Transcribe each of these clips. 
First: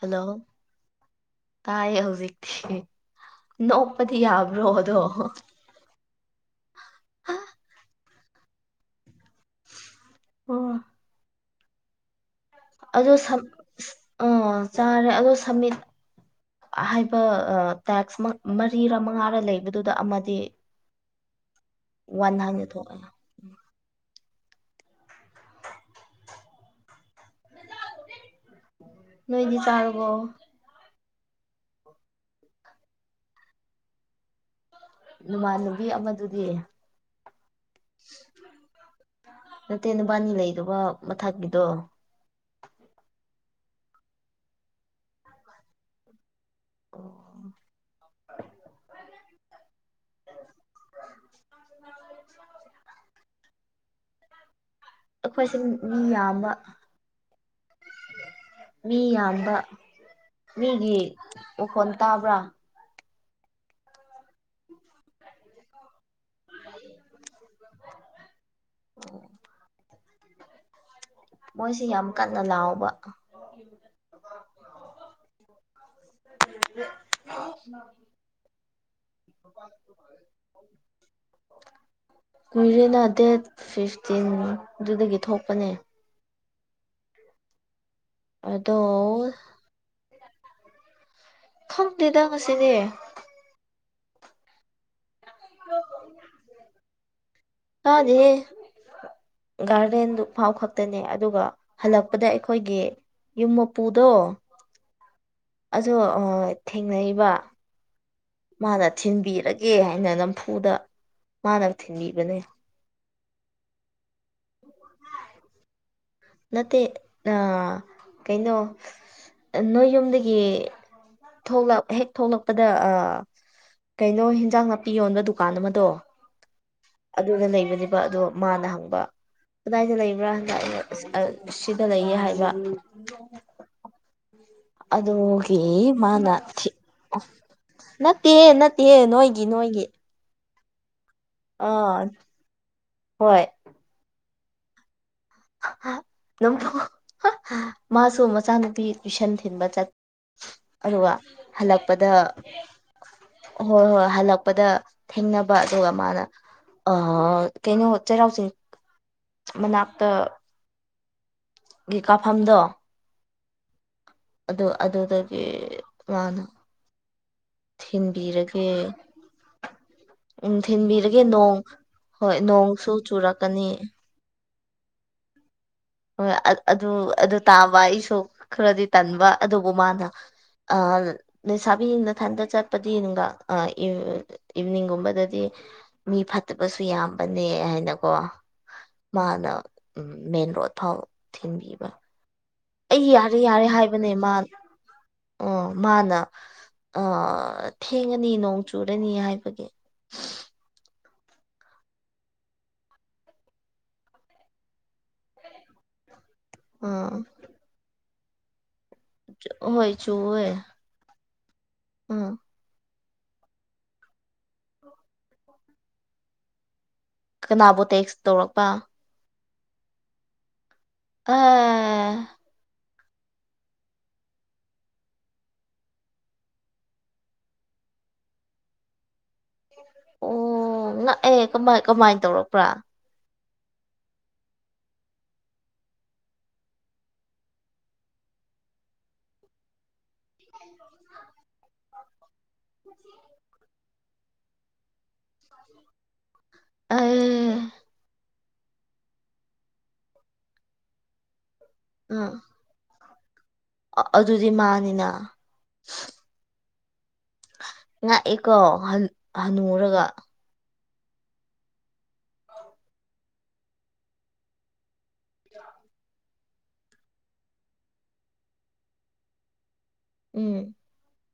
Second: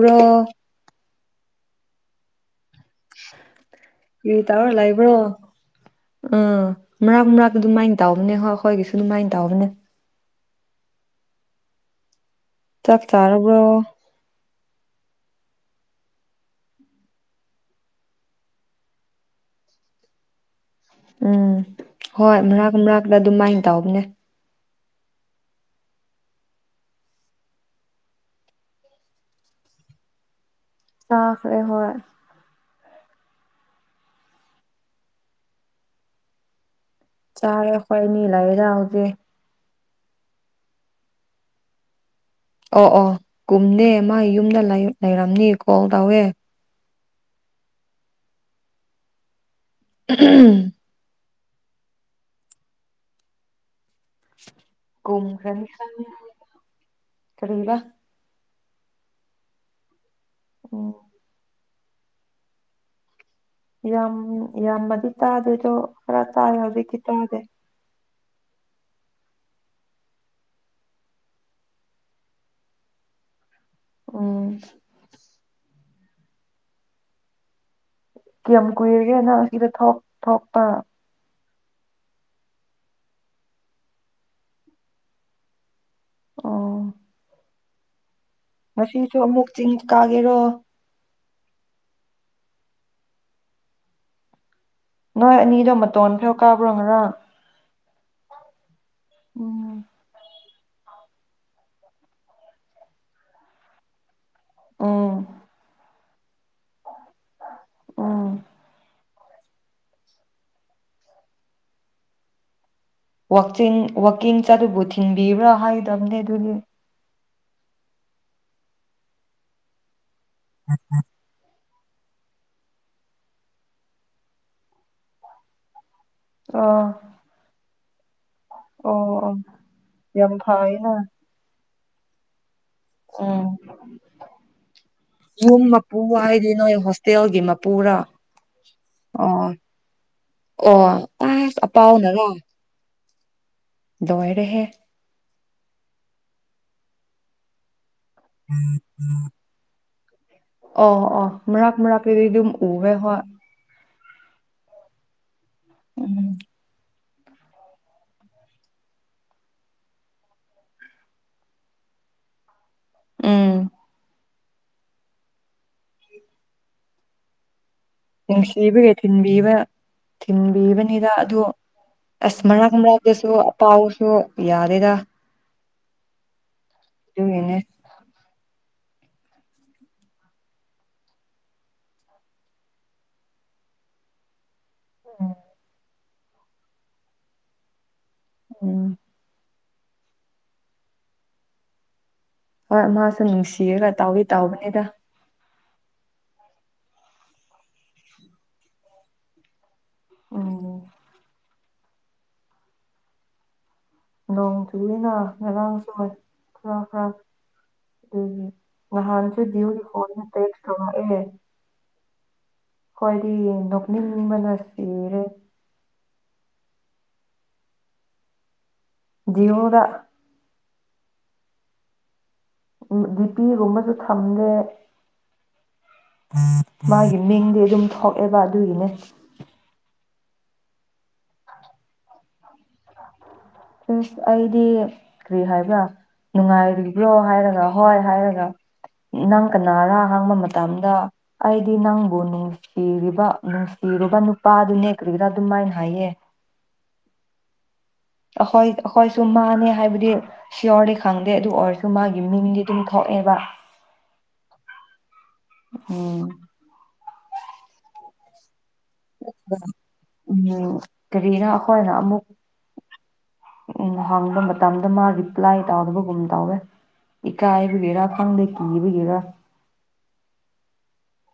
Hello ꯇꯥꯏ ꯍꯧꯖꯤꯛꯇꯤ ꯅꯣꯛꯄꯗꯤ ꯌꯥꯕ꯭ꯔꯣ ꯑꯗꯣ ꯑꯥ ꯃꯔꯛ ꯃꯔꯥꯛ ꯑꯗꯨꯃꯥꯏꯅ ꯇꯧꯕꯅꯦ ꯍꯣꯏ ꯑꯩꯈꯣꯏꯒꯤꯁꯨ ꯑꯗꯨꯃꯥꯏꯅ ꯇꯧꯕꯅꯦ ꯑꯣ ꯆꯥꯛ ꯑꯗꯣ ꯁꯝ ꯆꯥꯔꯕ꯭ꯔꯣ ꯑ ꯆꯥꯔꯦ ꯑꯗꯣ ꯁꯝꯃꯤꯠ ꯍꯥꯏꯕ ꯑ ꯇꯥꯛꯁ ꯃ ꯃꯔꯤꯔ ꯃꯉꯥꯔ ꯂꯩꯕꯗꯨꯗ ꯑꯃꯗꯤ ꯎꯝ ꯋꯥꯟ ꯍꯣꯏ ꯍꯥꯏꯅ ꯃꯔꯛ ꯊꯣꯛꯑꯦ ꯃꯔꯛꯇ ꯑꯗꯨꯃꯥꯏꯅ ꯇꯧꯕꯅꯦ ꯅꯣꯏꯗꯤ ꯆꯥꯔꯕꯣ ꯆꯥꯈꯔꯦ ꯍꯣꯏ ꯅꯃꯥꯟꯅꯕꯤ ꯑꯃꯗꯨꯗꯤ ꯆꯥꯔꯦ ꯑꯈꯣꯏꯅꯤ ꯂꯩꯗ ꯍꯧꯖꯤꯛ ꯅꯠꯇꯦ ꯅꯕꯥꯅꯤ ꯂꯩꯗꯕ ꯃꯊꯛꯀꯤꯗꯣ ꯑꯣ ꯑꯣ ꯀꯨꯝꯅꯦ ꯃꯥ ꯌꯨꯝꯗ ꯂꯩ ꯂꯩꯔꯝꯅꯤ ꯀꯣꯜ ꯇꯧꯋꯦ [unintelligible] ꯑꯩꯈꯣꯏꯁꯦ ꯀꯨꯝꯈ꯭ꯔꯅꯤ ꯃꯤ ꯍꯥꯢꯅꯤꯗ ꯌꯥꯝꯕ ꯀꯔꯤꯕ ꯃꯤ ꯌꯥꯝꯕ ꯎꯝ ꯃꯤꯒꯤ ꯃꯈꯣꯟ ꯇꯥꯕ꯭ꯔꯥ ꯌꯥꯝ ꯌꯥꯝꯃꯗꯤ ꯇꯥꯗꯦ ꯑꯗꯣ ꯈꯔ ꯇꯥꯔꯦ ꯍꯧꯖꯤꯛꯇꯤ ꯇꯨꯝꯈꯦ [unintelligible] ꯃꯣꯏꯁꯤ ꯌꯥꯝ ꯀꯟꯅ ꯂꯥꯎꯕ ꯎꯝ [unintelligible] ꯀꯌꯥꯝ ꯀꯨꯏꯔꯒꯦ ꯅꯪ ꯁꯤꯗ ꯊꯣꯛ ꯊꯣꯛꯄ ꯀꯨꯏꯔꯦꯅ ꯗꯦꯠ ꯐꯤꯐꯇꯤꯟ ꯑꯗꯨꯗꯒꯤ ꯊꯣꯛꯄꯅꯦ ꯑꯣ ꯉꯁꯤꯁꯨ ꯑꯗꯣ ꯑꯃꯨꯛ ꯆꯤꯡ ꯀꯥꯒꯦꯔꯣ ꯈꯪꯇꯦꯗ ꯉꯁꯤꯗꯤ ꯅꯣꯏ ꯑꯅꯤꯗꯣ ꯃꯇꯣꯟ ꯐꯥꯎ ꯀꯥꯕ꯭ꯔꯣ ꯉꯔꯥꯡ ꯀꯥꯗꯦꯍꯦ ꯎꯝ ꯒꯥꯔꯗꯦꯟꯗꯨ ꯐꯥꯎ ꯈꯛꯇꯅꯦ ꯑꯗꯨꯒ ꯍꯜꯂꯛꯄꯗ ꯑꯩꯈꯣꯏꯒꯤ ꯌꯨꯝ ꯃꯄꯨꯗꯣ ꯑꯣ ꯖꯣ ꯑ ꯊꯦꯡꯅꯩꯕ ꯎꯝ ꯃꯥꯅ ꯊꯤꯟꯕꯤꯔꯒꯦ ꯍꯥꯏꯅ ꯅꯝꯐꯨꯗ ꯃꯥꯅ ꯊꯤꯟꯕꯤꯕꯅꯦ ꯋꯥꯛꯆꯤꯡ ꯋꯥꯛꯀꯤꯡ ꯆꯠꯂꯕꯨ ꯊꯤꯡꯕꯤꯕ꯭ꯔꯥ ꯍꯥꯏ ꯅꯠꯇꯦ ꯑ ꯀꯩꯅꯣ ꯅꯣꯏ ꯌꯨꯝꯗ ꯒꯤ ꯊꯣꯛꯂꯞ ꯍꯦꯛ ꯊꯣꯛꯂꯛꯄꯗ ꯑꯥ ꯀꯩꯅꯣ ꯍ‌ꯦꯟꯖꯥꯡ ꯅꯥꯄꯤ ꯌꯣꯟꯕ ꯗꯨꯀꯥꯟ ꯑꯃꯗꯣ ꯑꯥ ꯑꯗꯨꯅ ꯂꯩꯕꯅꯦꯕ ꯑꯗꯣ ꯃꯥꯅ ꯍꯪꯕ ꯑꯣ ꯑꯣ ꯀꯗꯥꯏꯗ ꯌꯥꯝ ꯂꯩꯕ꯭ꯔꯥꯅ ꯑꯩꯅ ꯐꯩꯅ ꯑꯁ ꯑꯥ ꯁꯤꯗ ꯂꯩꯌꯦ ꯍꯥꯏꯕ ꯎꯝ ꯑꯗꯨꯒꯤ ꯌꯨꯝ ꯃꯄꯨ ꯃꯥꯅ ꯍꯥꯏꯗꯤ ꯊꯤ ꯅꯣꯏ ꯍꯣꯁꯇꯦꯜꯒꯤ ꯃꯄꯨꯔꯥ ꯅꯠꯇꯦ ꯅꯠꯇꯦ ꯅꯣꯏꯒꯤ ꯑꯣ ꯅꯣꯏꯒꯤ꯫ [inaudible] ꯑꯣ ꯑꯁ ꯑꯥ ꯑꯄꯥꯎꯅꯔꯣ ꯍꯣꯏ ꯂꯣꯏꯔꯦꯍꯦ! [unintelligible] ꯃꯥꯁꯨ ꯃꯆꯥꯅꯨꯄꯤ ꯇꯨꯏꯁꯟ ꯊꯤꯟꯕ ꯆꯠ ꯑꯣ ꯑꯗꯨꯒ ꯑꯣ ꯃꯔꯛ ꯍꯜꯂꯛꯄꯗ ꯃꯔꯛꯇꯗꯤ ꯑꯗꯨꯝ ꯎꯋꯦ ꯍꯣꯏ ꯍꯣꯏ ꯍꯣꯏ ꯍꯜꯂꯛꯄꯗ ꯊ‌ꯦꯡꯅꯕ ꯑꯗꯨꯒ ꯃꯥꯅ ꯎꯝ ꯑ ꯑ ꯀꯩꯅꯣ ꯆꯩꯔꯥꯎꯆꯤꯡ ꯃꯅꯥꯛꯇ ꯒꯤ ꯀꯥꯐꯝꯗꯣ ꯎꯝ ꯑꯗꯨ ꯑꯗꯨꯗꯒꯤ ꯃꯥꯅ ꯊꯤꯟꯕꯤꯔꯒꯦ ꯅꯨꯡꯁꯤꯕꯒꯤ ꯊꯤꯟꯕꯤꯕ꯫ ꯎꯝ ꯊꯤꯟꯕꯤꯕꯅꯤꯗ ꯊꯤꯟꯕꯤꯔꯒꯦ ꯑꯗꯨ ꯅꯣꯡ ꯍꯣꯏ ꯑꯁ ꯃꯔꯛ ꯅꯣꯡꯁꯨ ꯃꯔꯛꯇꯁꯨ ꯆꯨꯔꯛꯀꯅꯤ ꯄꯥꯎꯁꯨ ꯌꯥꯔꯦꯗ ꯍꯣꯏ ꯑꯗꯨ ꯑꯗꯨ ꯑꯗꯨꯒꯤꯅꯦ ꯇꯥꯕ ꯑꯩꯁꯨ ꯈꯔꯗꯤ ꯇꯟꯕ ꯑꯗꯨꯕꯨ ꯃꯥꯅ ꯑ ꯂꯩꯁꯥꯕꯤ ꯅꯊꯟꯗ ꯆꯠꯄꯗꯤ ꯅꯨꯡꯗꯥꯡ ꯏꯚꯅꯤꯡꯒꯨꯝꯕꯗꯗꯤ ꯃꯤ ꯐꯠꯇꯕꯁꯨ ꯌꯥꯝꯕꯅꯦ ꯍꯥꯏꯅꯀꯣ ꯎꯝ꯫ ꯃꯥꯅ ꯃꯦꯟ ꯔꯣꯠ ꯐꯥꯎ ꯊꯤꯟꯕꯤꯕ ꯍꯣꯏ ꯑꯩ ꯃꯥꯁꯨ ꯌꯥꯔꯦ ꯌꯥꯔꯦ ꯅꯨꯡꯁꯤꯔꯒ ꯍꯥꯏꯕꯅꯦ ꯇꯥꯎꯗꯤ ꯃꯥ ꯇꯥꯎꯕꯅꯤꯗ ꯑꯣ ꯃꯥꯅ ꯑ ꯊꯦꯡꯉꯅꯤ ꯅꯣꯡ ꯆꯨꯔꯅꯤ ꯍꯥꯏꯕꯒꯤ ꯎꯝ꯫ ꯅꯣꯡ ꯆꯨꯏꯅ ꯉꯔꯥꯡꯁꯨ ꯈꯔ ꯑꯥ ꯈꯔ ꯅꯍꯥꯟꯁꯨ ꯗꯌꯨꯠ ꯍꯣꯏ ꯑꫭꯏꯅ ꯇ‌ꯦꯛꯁ ꯊꯥꯔꯛꯑ‌ꯦ ꯃꯥ ꯈꯣꯏꯗꯤ ꯅꯣꯛꯅꯤꯡꯕꯅ ꯁꯤꯔꯦ꯫ ꯀꯅꯥꯕꯨ ꯇꯦꯛꯁ ꯇꯧꯔꯛꯄ? ꯖꯤꯔꫭꯗ ꯑꯥ꯫ ꯗꯤꯄꯤꯒꯨꯝꯕꯁꯨ ꯊꯝꯗꯦ ꯃꯥꯒꯤ ꯃꯤꯡꯗꯤ ꯑꯗꯨꯝ ꯊꯣꯛꯑꯦꯕ ꯑꯗꯨꯒꯤꯅꯦ꯫ ꯎꯝ ꯅꯛꯑꯦ ꯀꯃꯥꯏ ꯀꯃꯥꯏ ꯇꯧꯔꯛꯄ꯭ꯔꯥ? ꯑꯤꯁ ꯑꯩꯗꯤ ꯀꯔꯤ ꯍꯥꯏꯕ꯭ꯔꯥ ꯅꯨꯡꯉꯥꯏꯔꯤꯕ꯭ꯔꯣ ꯍꯥꯏꯔꯒ ꯍꯣꯏ ꯍꯥꯏꯔꯒ ꯅꯪ ꯀꯅꯥꯔ ꯍꯪꯡꯕ ꯃꯇꯝꯗ꯫ ꯑꯩꯗꯤ ꯅꯪꯕꯨ ꯅꯨꯡꯁꯤꯔꯤꯕ ꯅꯨꯡꯁꯤꯔꯨꯕ ꯅꯨꯄꯥꯗꯨꯅꯦ ꯀꯔꯤꯔ ꯑꯗꯨꯃꯥꯏꯅ ꯍꯥꯏꯌꯦ ꯑꯩ ꯑꯈꯣꯏ ꯑꯈꯣꯏꯁꯨ ꯃꯥꯅꯦ ꯍꯥꯏꯕꯗꯤ ꯁꯤꯌꯣꯔꯗꯤ ꯈꯪꯗꯦ ꯑꯗꯨ ꯑꯣꯏꯔꯁꯨ ꯃꯥꯒꯤ ꯃꯤꯡꯗꯤ ꯇꯨꯝꯊꯣꯛꯑꯦꯕ ꯑ ꯑꯗꯨꯗꯤ ꯃꯥꯟꯅꯤꯅ ꯑꯣ ꯉꯛꯏꯀꯣ ꯍꯟ ꯍꯟꯅꯨꯔꯒ ꯎꯝ ꯀꯔꯤꯔꯥ ꯑꯈꯣꯏꯅ ꯑꯃꯨꯛ ꯎꯝ ꯍꯪꯕ ꯃꯇꯝꯗ ꯃꯥꯒꯤ ꯄ꯭ꯂꯥꯏ ꯇꯥꯎꯗꯕꯒꯨꯝ ꯇꯧꯋꯦ ꯏꯀꯥꯏꯕꯒꯤꯔ ꯈꯪꯗ‌ꯦ ꯀꯤꯕꯒꯤꯔ ꯎꯝ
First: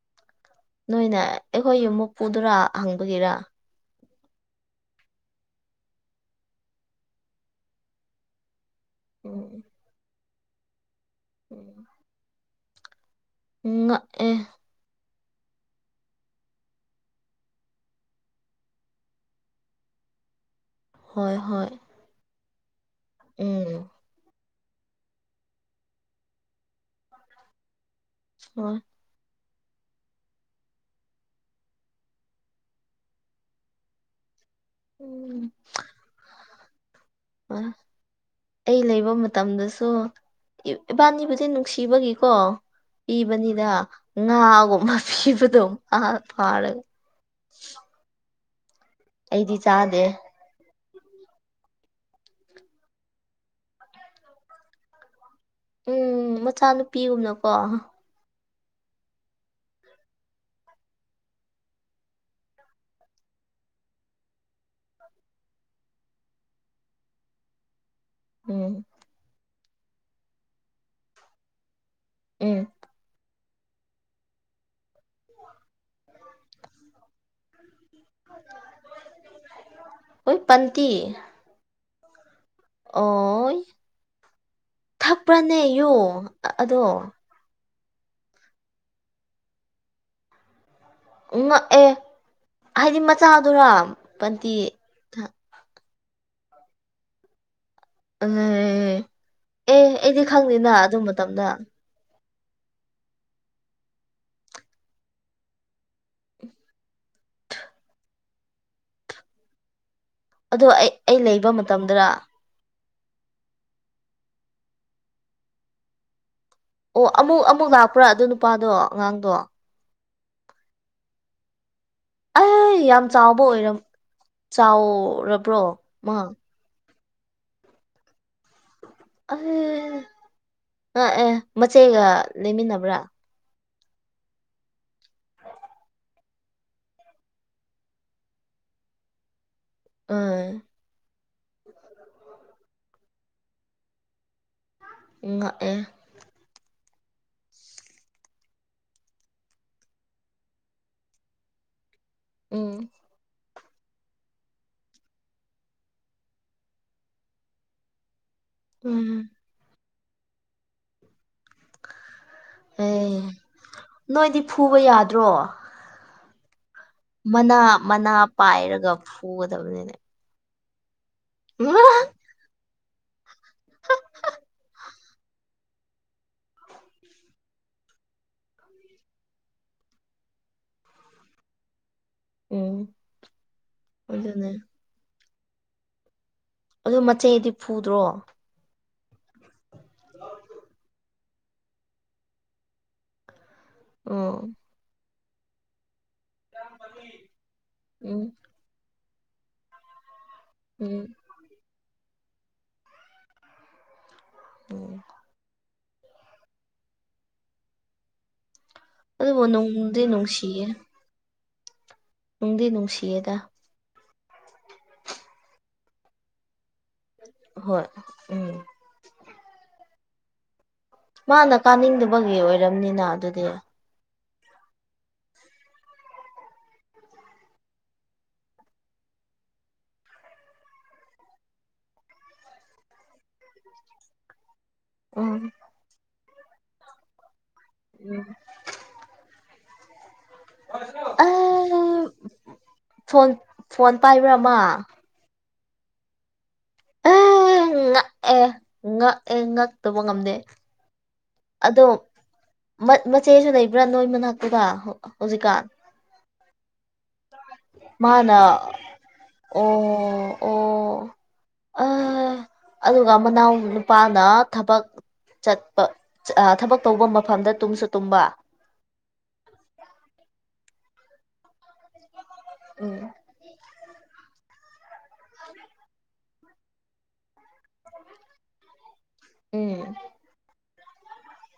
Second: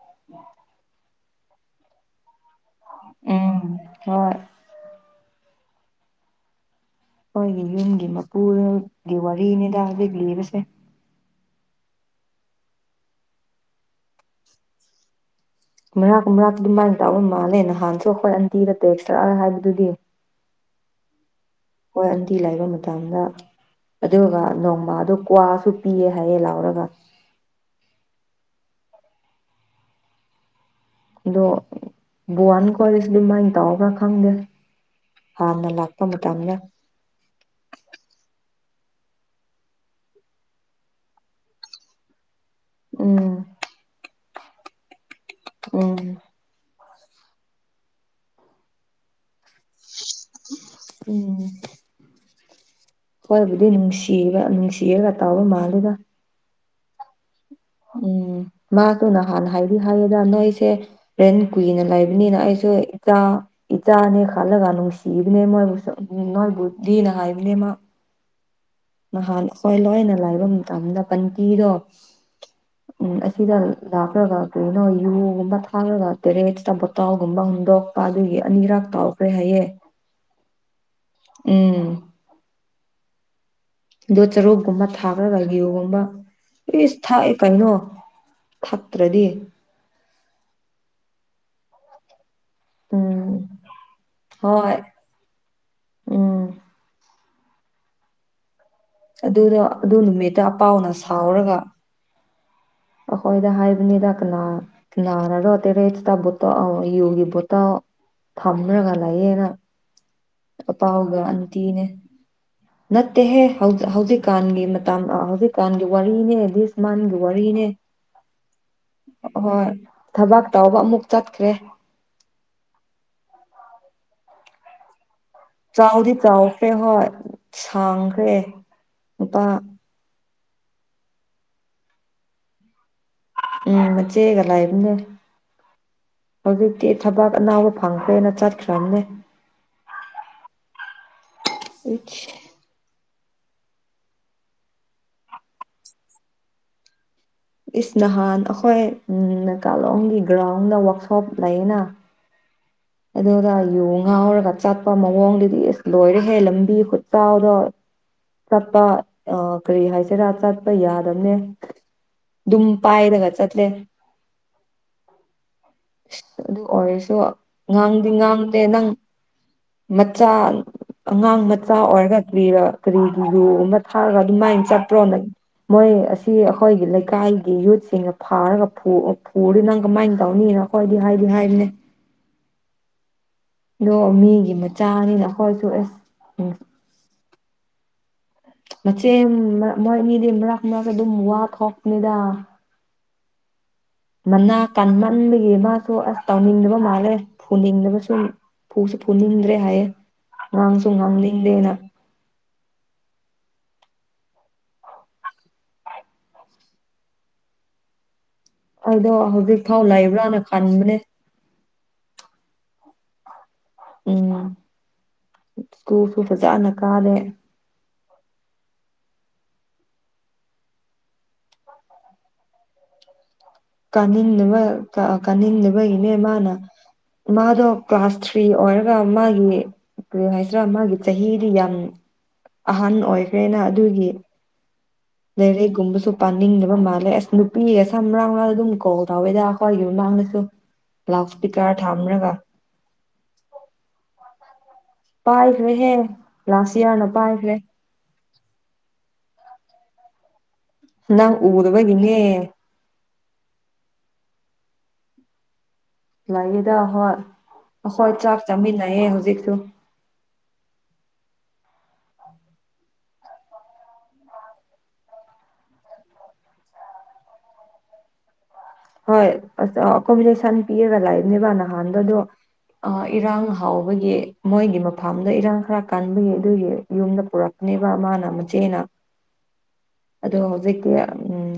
[inaudible] ꯅꯣꯏꯅ ꯑꯩꯈꯣꯏ ꯌꯨꯝ ꯃꯄꯨꯗꯨꯗ ꯍꯪꯕꯒꯤꯔꯥ ꯎꯝ ꯍꯣꯏ ꯈꯣꯏꯒꯤ ꯌꯨꯝꯒꯤ ꯃꯄꯨ [unintelligible] ꯒꯤ ꯎꯝ ꯋꯥꯔꯤꯅꯤꯗ ꯍꯧꯖꯤꯛ ꯂꯤꯕꯁꯦ [inaudible] ꯉꯥꯛꯑꯦ [unintelligible] ꯃꯥꯅ ꯇꯥꯕ ꯃꯥꯜꯂꯦ ꯅꯍꯥꯟꯁꯨ ꯑꯩꯈꯣꯏ ꯑꯟꯇꯤꯗ ꯇꯦꯛ ꯇꯧꯔꯛꯑꯒ ꯍꯥꯏꯕꯗꯨꯗꯤ ꯍꯣꯏ ꯍꯣꯏ ꯈꯣꯏ ꯑꯟꯇꯤ ꯂꯩꯕ ꯃꯇꯝꯗ ꯎꯝ ꯑꯗꯨꯒ ꯅꯣꯡꯃ ꯑꯗꯨ ꯀ꯭ꯋꯥꯁꯨ ꯄꯤꯑꯦ ꯍꯥꯏꯌꯦ ꯂꯥꯎꯔꯒ꯫ ꯑꯣ ꯑꯗꯣ ꯕꯣꯋꯥꯟ ꯈꯣꯏꯗꯁꯨ ꯑꯗꯨꯃꯥꯏꯅ ꯇꯧꯕꯔ ꯈꯪꯗꯦ꯫ ꯎꯝ ꯍꯥꯟꯅ ꯂꯥꯛꯄ ꯃꯇꯝꯗ [unintelligible] ꯑꯩ ꯂꯩꯕ ꯃꯇꯝꯗꯁꯨ ꯏꯕꯥꯅꯤꯕꯨꯗꯤ ꯅꯨꯡꯁꯤꯕꯒꯤꯀꯣ ꯎꯝ ꯄꯤꯕꯅꯤꯗ ꯉꯥꯒꯨꯝꯕ ꯄꯤꯕꯗꯣ ꯎꯝ ꯉꯥ ꯐꯥꯔꯒ ꯑꯩꯗꯤ ꯆꯥꯗꯦ꯫ ꯎꯝ ꯈꯣꯏꯕꯨꯗꯤ ꯅꯨꯡꯁꯤꯕ ꯅꯨꯡꯁꯤꯔꯒ ꯇꯥꯎꯕ ꯃꯥꯜꯂꯦ꯫ ꯎꯝ ꯃꯆꯥꯅꯨꯄꯤꯒꯨꯝꯅꯀꯣ꯫ ꯎꯝ ꯃꯥꯗꯨ ꯅꯍꯥꯟ ꯍꯥꯏꯗꯤ ꯍꯥꯏꯌꯦꯗ ꯅꯣꯏꯁꯦ ꯔꯦꯟ ꯀꯨꯏꯅ ꯂꯩꯕꯅꯤꯅ ꯑꯩꯁꯨ ꯏꯆꯥ ꯏꯆꯥꯅꯦ ꯈꯜꯂꯒ ꯅꯨꯡꯁꯤꯕꯅꯦ ꯃꯣꯏꯕꯨ ꯅꯣꯏꯕꯨꯗꯤꯅ ꯍꯥꯏꯕꯅꯦ ꯃꯥ꯫ ꯎꯝ ꯅꯍꯥꯟ ꯑꯈꯣꯏ ꯂꯣꯏꯅ ꯂꯩꯕ ꯃꯇꯝꯗ ꯕꯟꯇꯤꯗꯣ ꯎꯝ ꯎꯝ ꯑꯁꯤꯗ ꯂꯥꯛꯔꯒ ꯀꯔꯤꯅꯣ ꯌꯨꯒꯨꯝꯕ ꯊꯥꯛꯔꯒ ꯇꯣꯏꯂꯦꯠꯁꯇ ꯕꯣꯇꯜꯒꯨꯝꯕ ꯍꯨꯟꯗꯣꯛꯄ ꯑꯗꯨꯒꯤ ꯑꯅꯤꯔꯛ ꯇꯧꯈ꯭ꯔꯦ ꯍꯥꯏꯌꯦ ꯫ ꯎꯏ ꯄꯟꯇꯤ ꯎꯝ ꯑꯣꯢ ꯑꯗꯨ ꯆꯔꯨꯞꯀꯨꯝꯕ ꯊꯥꯛꯔꯒ ꯌꯨꯒꯨꯝꯕ ꯑꯗꯣ ꯏꯁ ꯊꯥꯛꯑꯦ ꯀꯩꯅꯣ꯫ ꯊꯛꯇ꯭ꯔꯗꯤ ꯎꯝ ꯉꯛꯑꯦ ꯍꯥꯏꯗꯤ ꯎꯝ ꯃꯆꯥꯗꯨꯔ ꯄꯟꯇꯤ ꯍꯣꯏ ꯎꯝ ꯑꯦ ꯑꯗꯨꯗꯣ ꯑꯗꯨ ꯑꯩꯗꯤ ꯅꯨꯃꯤꯠꯇ ꯈꯪꯗꯦꯅ ꯑꯄꯥꯎꯅ ꯑꯗꯨ ꯃꯇꯝꯗ꯫ ꯑꯈꯣꯏꯗ ꯍꯥꯏꯕꯅꯤꯗ ꯀꯅꯥ ꯀꯅꯥꯅꯔꯣ ꯇꯣꯏꯂꯦꯠꯁ ꯇꯥ ꯕꯣꯇꯜ ꯑꯧ ꯌꯨꯒꯤ ꯕꯣꯇꯜ ꯊꯝꯔꯒ ꯂꯩꯌꯦꯅ ꯑꯗꯣ ꯑꯩ ꯑꯇꯥꯎꯒ ꯑꯩ ꯂꯩꯕ ꯑꯟꯇꯤꯅꯦ ꯃꯇꯝꯗꯔ ꯅꯠꯇꯦꯍꯦ ꯍꯧꯖꯤꯛ ꯍꯧꯖꯤꯛꯀꯥꯟꯒꯤ ꯃꯇꯝ ꯍꯧꯖꯤꯛꯀꯥꯟꯒꯤ ꯋꯥꯔꯤꯅꯦ ꯗꯤꯁ ꯑꯣ ꯃꯟꯒꯤ ꯑꯃꯨꯛ ꯋꯥꯔꯤꯅꯦ ꯑꯃꯨꯛ ꯂꯥꯛꯄ꯭ꯔꯥ ꯑꯗꯨ ꯅꯨꯄꯥꯗꯣ ꯑꯉꯥꯡꯗꯣ ꯍꯣꯏ ꯊꯕꯛ ꯇꯧꯕ ꯑꯃꯨꯛ ꯆꯠꯈ꯭ꯔꯦ‌꯫ ꯑꯩ ꯌꯥꯝ ꯆꯥꯎꯕ ꯑꯣꯏꯔꯝ ꯆꯥꯎꯔ ꯆꯥꯎꯗꯤ ꯆꯥꯎꯈ꯭ꯔꯦ ꯍꯣꯏ ꯁꯥꯡꯈ꯭ꯔꯦ꯫ ꯑ ꯅꯨꯄꯥ ꯑꯦ ꯉꯛꯑꯦ ꯃꯆꯦꯒ ꯂꯩꯃꯤꯟꯅꯕ꯭ꯔꯥ? ꯎꯝ ꯃꯆꯦꯒ ꯂꯩꯕꯅꯦ꯫ ꯍꯧꯖꯤꯛꯇꯤ ꯊꯕꯛ ꯑꯅꯥꯎꯕ ꯐꯪꯈ꯭ꯔꯦꯅ ꯆꯠꯈ꯭ꯔꯕꯅꯦ꯫ ꯑꯥꯏ [unintelligible] ꯉꯛꯑꯦ ꯏꯁ ꯅꯍꯥꯟ ꯑꯈꯣꯏ ꯅꯀꯥꯂꯣꯝꯒꯤ ꯒ꯭ꯔꯥꯎꯟꯗ ꯋꯥꯛꯁꯣꯞ ꯂꯩꯅ ꯎꯝ ꯑꯗꯨꯗ ꯌꯨ ꯉꯥꯎꯔꯒ ꯆꯠꯄ ꯃꯑꯣꯡꯗꯨꯗꯤ ꯏꯁ ꯂꯣꯏꯔꯦꯍꯦ ꯂꯝꯕꯤ ꯈꯨꯠꯆꯥꯎꯗꯣ [unintelligible] ꯆꯠꯄ ꯎꯝ ꯑꯥ ꯀꯔꯤ ꯍꯥꯏꯁꯤꯔꯥ ꯆꯠꯄ ꯌꯥꯗꯕꯅꯦ ꯗꯨꯝ ꯑꯦ ꯄꯥꯏꯔꯒꯆꯠ ꯆꯠꯂꯦ ꯅꯣꯏꯗꯤ ꯐꯨꯕ ꯌꯥꯗ꯭ꯔꯣ [unintelligible] ꯃꯅꯥ ꯉꯥꯡꯗꯤ ꯃꯅꯥ ꯉꯥꯡꯗꯦ ꯅꯪ ꯄꯥꯏꯔꯒ ꯐꯨꯒꯗꯕꯅꯤꯅꯦ ꯃꯆꯥ ꯑꯉꯥꯡ ꯃꯆꯥ ꯑꯣꯏꯔꯒ ꯀꯔꯤꯔ ꯀꯔꯤꯒꯤ ꯌꯨ ꯑꯃ ꯊꯥꯛꯑꯒ ꯑꯗꯨ ꯃꯥꯏꯅ ꯆꯠꯄ꯭ꯔꯣꯅ ꯃꯣꯏ ꯑꯁꯤ ꯑꯩꯈꯣꯏꯒꯤ ꯂꯩꯀꯥꯏꯒꯤ ꯌꯨꯠꯁꯤꯡꯅ ꯐꯥꯔꯒ ꯐꯨꯔꯗꯤ ꯅꯪ ꯀꯃꯥꯏꯅ ꯇꯧꯅꯤ ꯅꯪ ꯈꯣꯢꯗꯤ ꯍꯥꯏꯗꯤ ꯍꯥꯏꯕꯅꯦ ꯎꯝ ꯑꯗꯣ ꯑꯗꯨꯅꯦ ꯃꯤꯒꯤ ꯃꯆꯥꯅꯤꯅ ꯑꯩꯈꯣꯏꯁꯨ ꯑꯦꯁ ꯎꯝ ꯑꯗꯨ ꯃꯆꯦꯗꯤ ꯐꯨꯗ꯭ꯔꯣ ꯃꯆꯦ ꯃꯔꯛ ꯃꯣꯏ ꯑꯅꯤꯗꯤ ꯃꯔꯛ ꯃꯔꯛꯇ ꯑꯗꯨꯝ ꯋꯥ ꯊꯣꯛꯄꯅꯤꯗ ꯎꯝ ꯃꯅꯥ ꯀꯟꯃꯟꯕꯒꯤ ꯃꯥꯁꯨ ꯑꯁ ꯇꯧꯅꯤꯡꯗꯕ ꯃꯥꯜꯂꯦ ꯐꯨꯅꯤꯡꯗꯕꯁꯨ ꯎꯝ ꯐꯨꯁꯨ ꯐꯨꯅꯤꯡꯗ꯭ꯔꯦ ꯍꯥꯏꯌꯦ ꯉꯥꯡꯁꯨ ꯎꯝ ꯉꯥꯡꯅꯤꯡꯗꯦꯅ ꯎꯝ ꯑꯗꯣ ꯑꯗꯨꯕꯨ ꯍꯧꯖꯤꯛ ꯐꯥꯎ ꯅꯨꯡꯗꯤ ꯂꯩꯕ꯭ꯔꯥꯅ ꯅꯨꯡꯁꯤꯌꯦ ꯈꯟꯕꯅꯦ ꯅꯨꯡꯗꯤ ꯅꯨꯡꯁꯤꯌꯦꯗ ꯎꯝ ꯁ꯭ꯀꯨꯜꯁꯨ ꯐꯖꯅ ꯀꯥꯔꯦ ꯍꯣꯏ ꯎꯝ ꯃꯥꯅ ꯀꯥꯅꯤꯡꯗꯕꯒꯤ ꯑꯣꯏꯔꯝꯅꯤꯅ ꯑꯗꯨꯗꯤ ꯀꯥꯅꯤꯡꯕ ꯀꯥꯅꯤꯡꯗꯕꯒꯤꯅꯦ ꯃꯥꯅ ꯃꯥꯗꯣ ꯀ꯭ꯂꯥꯁ ꯊ꯭ꯔꯤ ꯑꯣꯏꯔꯒ ꯃꯥꯒꯤ ꯀꯔꯤ ꯍꯥꯏꯁꯤꯔꯥ ꯃꯥꯒꯤ ꯆꯍꯤꯗꯤ ꯌꯥꯝ ꯑꯍꯟ ꯑꯣꯏꯈ꯭ꯔꯦꯅ ꯑꯗꯨꯒꯤ ꯎꯝ ꯂꯥꯢꯔꯤꯛꯒꯨꯝꯕꯁꯨ ꯄꯥꯅꯤꯡꯗꯕ ꯃꯥꯜꯂꯦ ꯑꯁ ꯅꯨꯄꯤ ꯑꯁ ꯃꯔꯥꯛ ꯃꯔꯥꯛ ꯑꯗꯨꯝ ꯀꯣꯜ ꯇꯧꯋꯦꯗ ꯈꯣꯏꯒꯤ ꯃꯃꯥꯡꯗꯁꯨ ꯂꯥꯎꯠ ꯁꯄꯤꯀꯔ ꯑꯩ ꯊꯥꯝꯔꯒ ꯐꯣꯟ ꯐꯣꯟ ꯄꯥꯏꯕ꯭ꯔꯥ ꯃꯥ ꯄꯥꯏꯈ꯭ꯔꯦꯍꯦ ꯂꯥꯁꯤꯌꯥꯅ ꯄꯥꯏꯈ꯭ꯔꯦ ꯉꯛꯑꯦ ꯑꯦ ꯉꯛꯑꯦ ꯉꯛꯇꯕ ꯉꯝꯗꯦ ꯅꯪ ꯑꯗꯣ ꯎꯗꯕꯒꯤꯅꯦ ꯃꯆꯦꯁꯨ ꯂꯩꯕ꯭ꯔꯥ ꯅꯣꯏ ꯃꯅꯥꯛꯇꯨꯗ ꯍꯧꯖꯤꯛꯀꯥꯟ ꯂꯩꯌꯦꯗ ꯍꯣꯏ ꯑꯩꯈꯣꯏ ꯃꯥꯅ ꯆꯥꯛ ꯆꯥꯃꯤꯟꯅꯩꯌꯦ ꯍꯧꯖꯤꯛꯁꯨ ꯑꯣ ꯑꯣ ꯑ ꯑꯗꯨꯒ ꯃꯅꯥꯎ ꯅꯨꯄꯥꯅ ꯊꯕꯛ ꯆꯠꯄ ꯊꯕꯛ ꯇꯧꯕ ꯃꯐꯝꯗ ꯇꯨꯝꯁꯨ ꯇꯨꯝꯕ ꯍꯣꯏ ꯑꯁ ꯑꯀꯣꯃꯤꯗꯦꯁꯟ ꯄꯤꯔꯒ ꯂꯩꯕꯅꯦꯕ ꯅꯍꯥꯟꯗꯗꯣ ꯎꯝ ꯏꯔꯥꯡ ꯍꯥꯎꯕꯒꯤ ꯃꯣꯏꯒꯤ ꯃꯐꯝꯗ ꯏꯔꯥꯡ ꯈꯔ ꯀꯟꯕꯒꯤ ꯑꯗꯨꯒꯤ ꯌꯨꯝꯗ ꯄꯨꯔꯛ ꯅꯦꯕ ꯃꯥꯅ ꯃꯆꯦꯅ ꯎꯝ ꯑꯗꯣ ꯍꯧꯖꯤꯛꯇꯤ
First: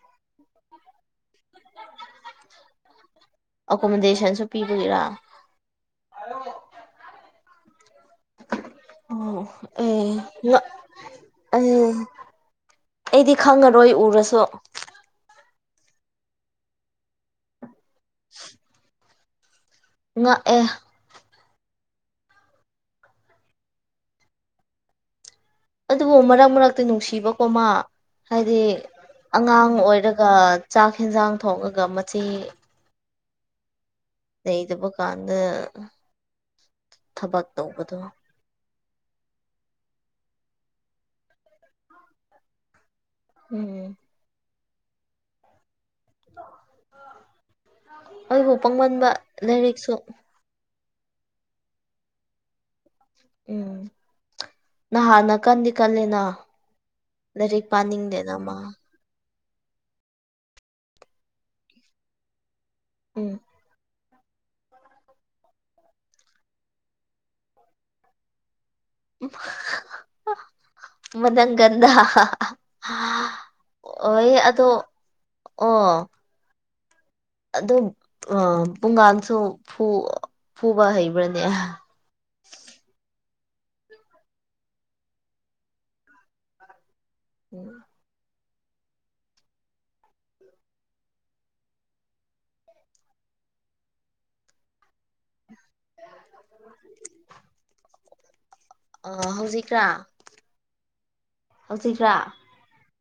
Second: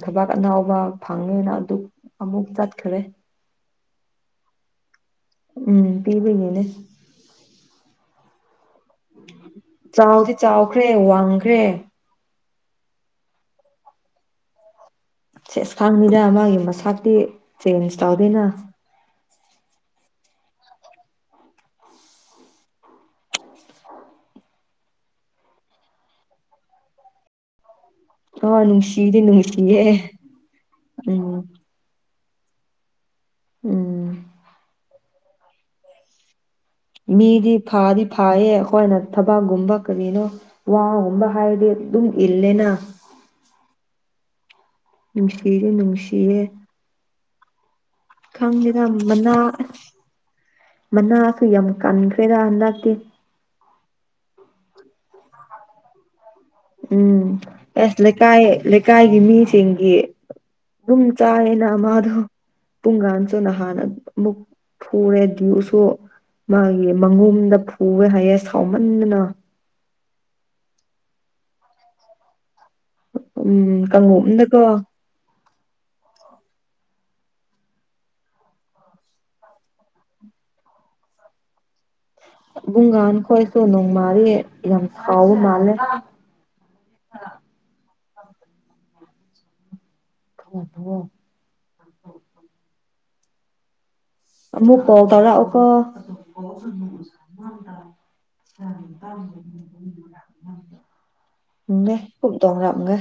ꯊꯕꯥꯛ ꯑꯅꯥꯎꯕ ꯐꯪꯉꯦꯅ ꯑꯗꯨ ꯑꯃꯨꯛ ꯆꯠꯈꯔꯦ ꯑꯦꯀꯣꯃꯣꯗꯦꯁꯟꯁꯨ ꯄꯤꯕꯒꯤꯔꯥ ꯎꯝ ꯄꯤꯕꯒꯤꯅꯦ [unintelligible] ꯑꯣ ꯆꯥꯎꯗꯤ ꯑꯦ ꯆꯥꯎꯈ꯭ꯔꯦ ꯋꯥꯡꯈ꯭ꯔꯦ ꯑꯩ ꯑꯩꯗꯤ ꯈꯪꯉꯔꯣꯏ ꯎꯔꯁꯨ ꯁꯦꯁ ꯈꯥꯡꯅꯤꯗ ꯃꯥꯒꯤ ꯃꯁꯇꯤ ꯆꯦꯟꯖ ꯇꯧꯗꯦꯅ ꯉꯥꯛꯑꯦ ꯑꯗꯨꯕꯨ ꯃꯔꯛ ꯃꯔꯛꯇ ꯅꯨꯡꯁꯤꯕꯀꯣ ꯃꯥ ꯍꯥꯏꯗꯤ ꯍꯣꯏ ꯅꯨꯡꯁꯤꯗꯤ ꯑꯉꯥꯡ ꯅꯨꯡꯁꯤꯌꯦ ꯑꯣꯏꯔꯒ ꯆꯥꯛ ꯌꯦꯟꯁꯥꯡ ꯎꯝ ꯊꯣꯡꯉꯒ ꯃꯆꯦ ꯎꯝ ꯂꯩꯇꯕꯒꯥꯟꯗ ꯃꯤꯗꯤ ꯐꯗꯤ ꯐꯥꯌꯦ ꯑꯩꯈꯣꯏꯅ ꯊꯕꯛꯒꯨꯝꯕ ꯀꯔꯤꯅꯣ ꯋꯥꯒꯨꯝꯕ ꯍꯥꯏꯔꯗꯤ ꯑꯗꯨꯝ ꯏꯜꯂꯦꯅꯥ ꯎꯝ ꯅꯨꯡꯁꯤꯔ‌ꯦ ꯅꯨꯡꯁꯤꯌꯦ ꯑꯗꯨꯕꯨ ꯈꯪꯗꯦꯗ ꯄꯪꯃꯟꯕ ꯃꯅꯥ ꯂꯥꯏꯔꯤꯛꯁꯨ ꯃꯅꯥꯁꯨ ꯌꯥꯝ ꯀꯪꯈ꯭ꯔꯦꯗꯥ ꯍꯥꯟꯗꯛꯇꯤ ꯎꯝ ꯅꯍꯥꯟꯅ ꯀꯟꯗꯤ ꯀꯜꯂ‌ꯦꯅꯥ ꯎꯝ ꯑꯁ ꯂꯩꯀꯥꯏ‌ ꯃꯥ ꯂꯩ ꯀꯥꯏꯒꯤ ꯃꯤꯁꯤꯡꯒꯤ ꯑꯗꯨꯝ ꯆꯥꯏꯌꯦꯅꯥ ꯃꯥꯗꯣ ꯎꯝ ꯄꯨꯡꯒꯥꯥꯟꯆꯣ ꯅꯍꯥꯟ ꯑꯃꯨꯛ ꯐꯨꯔꯦ ꯗꯨꯁꯨ ꯃꯥꯒꯤ [unintelligible] ꯐꯨꯋ‌ꯦ ꯍꯥꯏꯌꯦ ꯁ [unintelligible] ꯃꯅꯪꯒꯟꯗꯥ ꯍꯥ ꯎꯝ ꯑꯣꯏ ꯀꯥꯡꯉꯣꯝꯗꯀꯣ ꯑꯗꯣ ꯑꯣ ꯑꯗꯨ ꯑ ꯄꯨꯡꯒꯥꯟꯁꯨ ꯐꯨ ꯐꯨꯕ ꯍꯩꯕ꯭ꯔꯅꯦ ꯕꯨꯡꯒꯥꯥꯟ ꯈꯣꯏꯁꯨ ꯅꯣꯡꯃꯥꯗꯤ ꯌꯥꯝ ꯁꯥꯎꯕ ꯃꯥꯜꯂꯦ ꯎꯝ [unintelligible] ꯑꯃꯨꯛ ꯀꯣꯜ ꯇꯧꯔꯥꯎꯀꯣ ꯍꯧꯖꯤꯛꯔꯥ ꯍꯧꯖꯤꯛꯔꯥ [unintelligible] ꯕꯨꯛ ꯇꯧꯔꯝꯒꯦ